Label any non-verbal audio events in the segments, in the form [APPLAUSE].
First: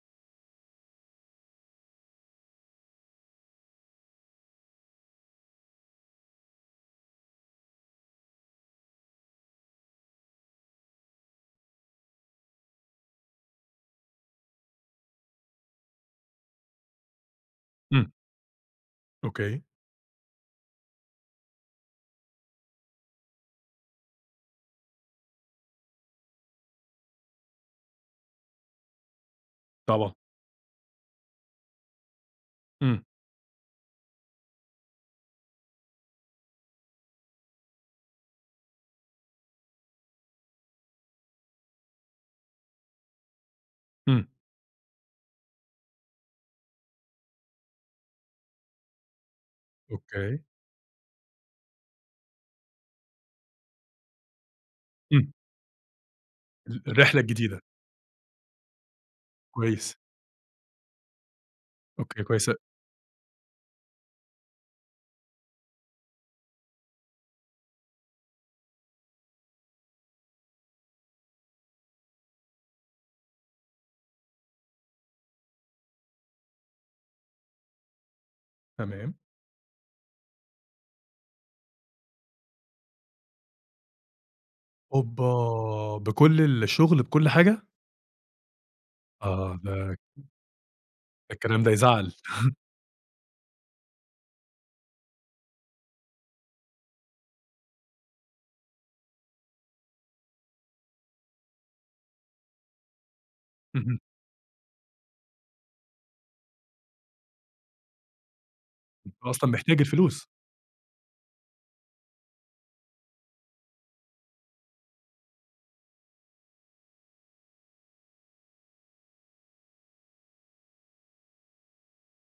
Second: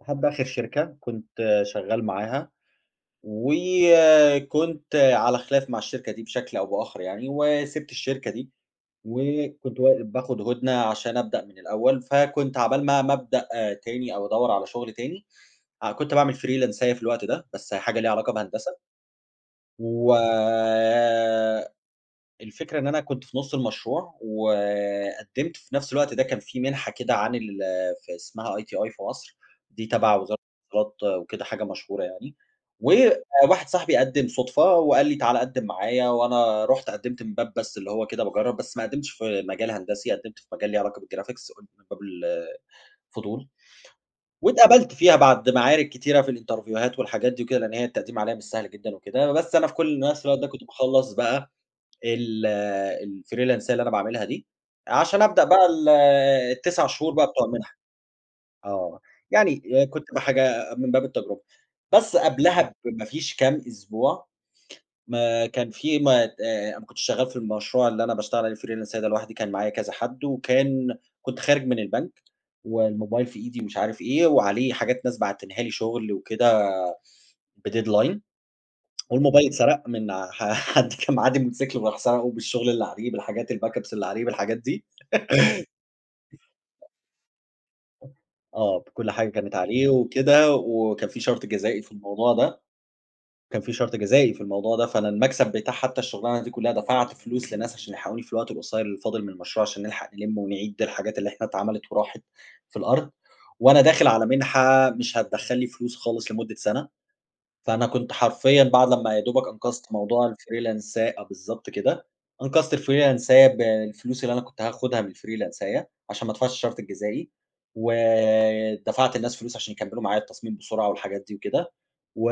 لحد آخر شركة كنت شغال معاها، وكنت على خلاف مع الشركة دي بشكل أو بآخر يعني، وسِبت الشركة دي، وكنت و باخد هُدنة عشان ابدأ من الأول، فكنت عقبال ما ما ابدأ تاني أو أدوّر على شغل تاني، آه كنت باعمل فريلانساية في الوقت ده، بس أهي حاجة ليها إمم. علاقة بهندسة، أوكي. و الفكرة إن أنا كنت في نُص المشروع، وقدّمت في نفْس الوقت ده كان في مِنحة كده عن ال في اسمها ITI في مصر، دي طبعًا. تبع وزارة [UNINTELLIGIBLE] وكده حاجة مشهورة يعني، إمم. وواحد صاحبي قدّم صدفة وقال لي: "تعالَ قدّم معايا،" وأنا رُحت قدّمت من باب بس اللي هو كده باجرّب، بس ما قدّمتش في مجال هندسي، قدّمت في مجال ليه علاقة بالجرافيكس قلت من باب الفضول، إمم. واتقبلت فيها بعد معارك كتيرة في الإنترفيوهات والحاجات دي وكده لإن هي التقديم عليها مش سهل جدًا وكده، بس أنا في كلّ نفْس الوقت أوكي. ده كنت باخلّص بقى ال الفريلانساية اللي أنا باعملها دي، عشان إمم. ابدأ بقى ال ز ال9 شهور الرحلة بقى بتوع الجديدة. المِنحة، آه، يعني كويس. كنت ب حاجة من باب التجربة. بس أوكي كويس أ قبلها بما فيش كام أسبوع، ما كان في ما ت أنا ما كنتش شغال في المشروع اللي أنا باشتغل عليه فريلانساية ده لوحدي كان معايا كذا حد، وكان كنت خارج من البنك، والموبايل في إيدي مش عارف إيه، وعليه حاجات ناس باعتينها لي شُغل وكده بdeadline، [TSK] تمام. والموبايل اتسرق من ع حد كان معدّي بموتوسيكل وراح سَرَقه بالشغل اللي عليه بالحاجات الBack ups اللي عليه بالحاجات دي. أوبا! بكلّ [LAUGHS] الشغل، بكلّ حاجة؟ آه بكلّ حاجة كانت آه عليه، ده [UNINTELLIGIBLE] وكده وكان في شرط الكلام ده جزائي في يزعَّل. الموضوع [CHUCKLES] ده، كان في شرط جزائي في الموضوع ده، فأنا المكسب بتاع حتّى الشغلانة دي كلّها دفعت فلوس لناس عشان يلحقوني في الوقت القصير اللي فاضل من المشروع، عشان نلحق نلمّه ونعيد الحاجات اللي إحنا اتعملت وراحت في الأرض، وأنا اهم. داخل على مِنحة مش هتدخّل لي فلوس خالص لمدّة سنة، فأنا كنت حرفيًا بعد أنت لما يادوبك أصلًا محتاج أنقذت الفلوس. موضوع الfreelance أ بالضبط كده، أنقذت الفريلانساية بالفلوس اللي أنا كنت هاخدها من الفريلانساية عشان ما ادفعش الشرط الجزائي، ودفعت للناس فلوس عشان يكمّلوا معايا التصميم بسرعة والحاجات دي وكده، و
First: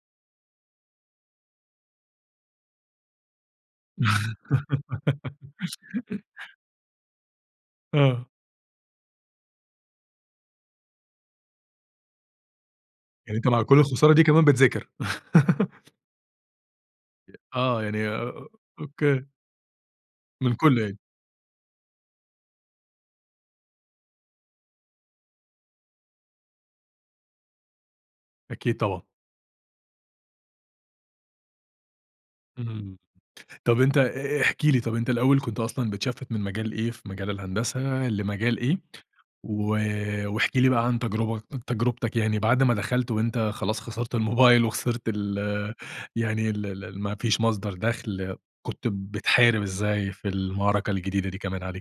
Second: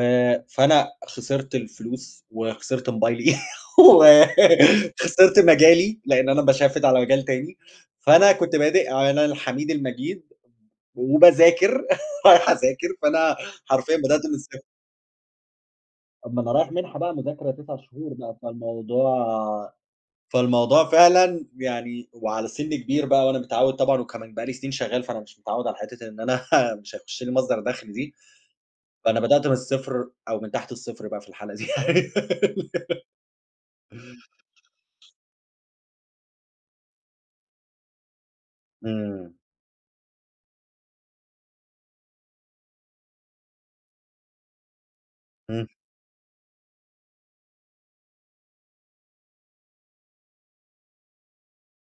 فأنا خسرت الفلوس, وخسرت موبايلي [LAUGHS] و خسرت مجالي، لإن أنا [GIGGLES] باشفِّت على مجال تاني، آه. فأنا كنت بادئ على الحميد المجيد، وباذاكر، [CHUCKLES] رايح اذاكر، يعني فأنا أنت مع كلّ حرفيًا الخسارة دي بدأت من كمان الصفر. بتذاكر. [LAUGHS] طب ما أنا رايح مِنحة بقى [UNINTELLIGIBLE] مذاكرة 9 آه يعني شهور أ بقى أ أوكي. فالموضوع من كلّه فالموضوع يعني. فعلًا يعني، وعلى سِن كبير بقى وأنا متعوّد طبعًا وكمان بقى لي سنين شغال فأنا مش متعوّد على حتّة إن أنا [CHUCKLES] مش هيُخش لي مصدر دَخْل دي، أكيد طبعًا. فأنا بدأت من الصفر أو من تحت الصفر بقى في الحالة دي. إمم. [GIGGLES] طب أنت أ احكِ لي، طب أنت الأول كنت أصلًا بتشفِّت من مجال إيه في مجال الهندسة لمجال إيه؟ إمم. و واحكِ لي بقى عن تجربك تجربتك يعني، بعد ما دخلت وأنت خلاص خسرت الموبايل وخسرت إمم. ال يعني ال ال ما فيش مصدر دَخْل، كنت بتحارب إزاي في المعركة الجديدة دي كمان عليك؟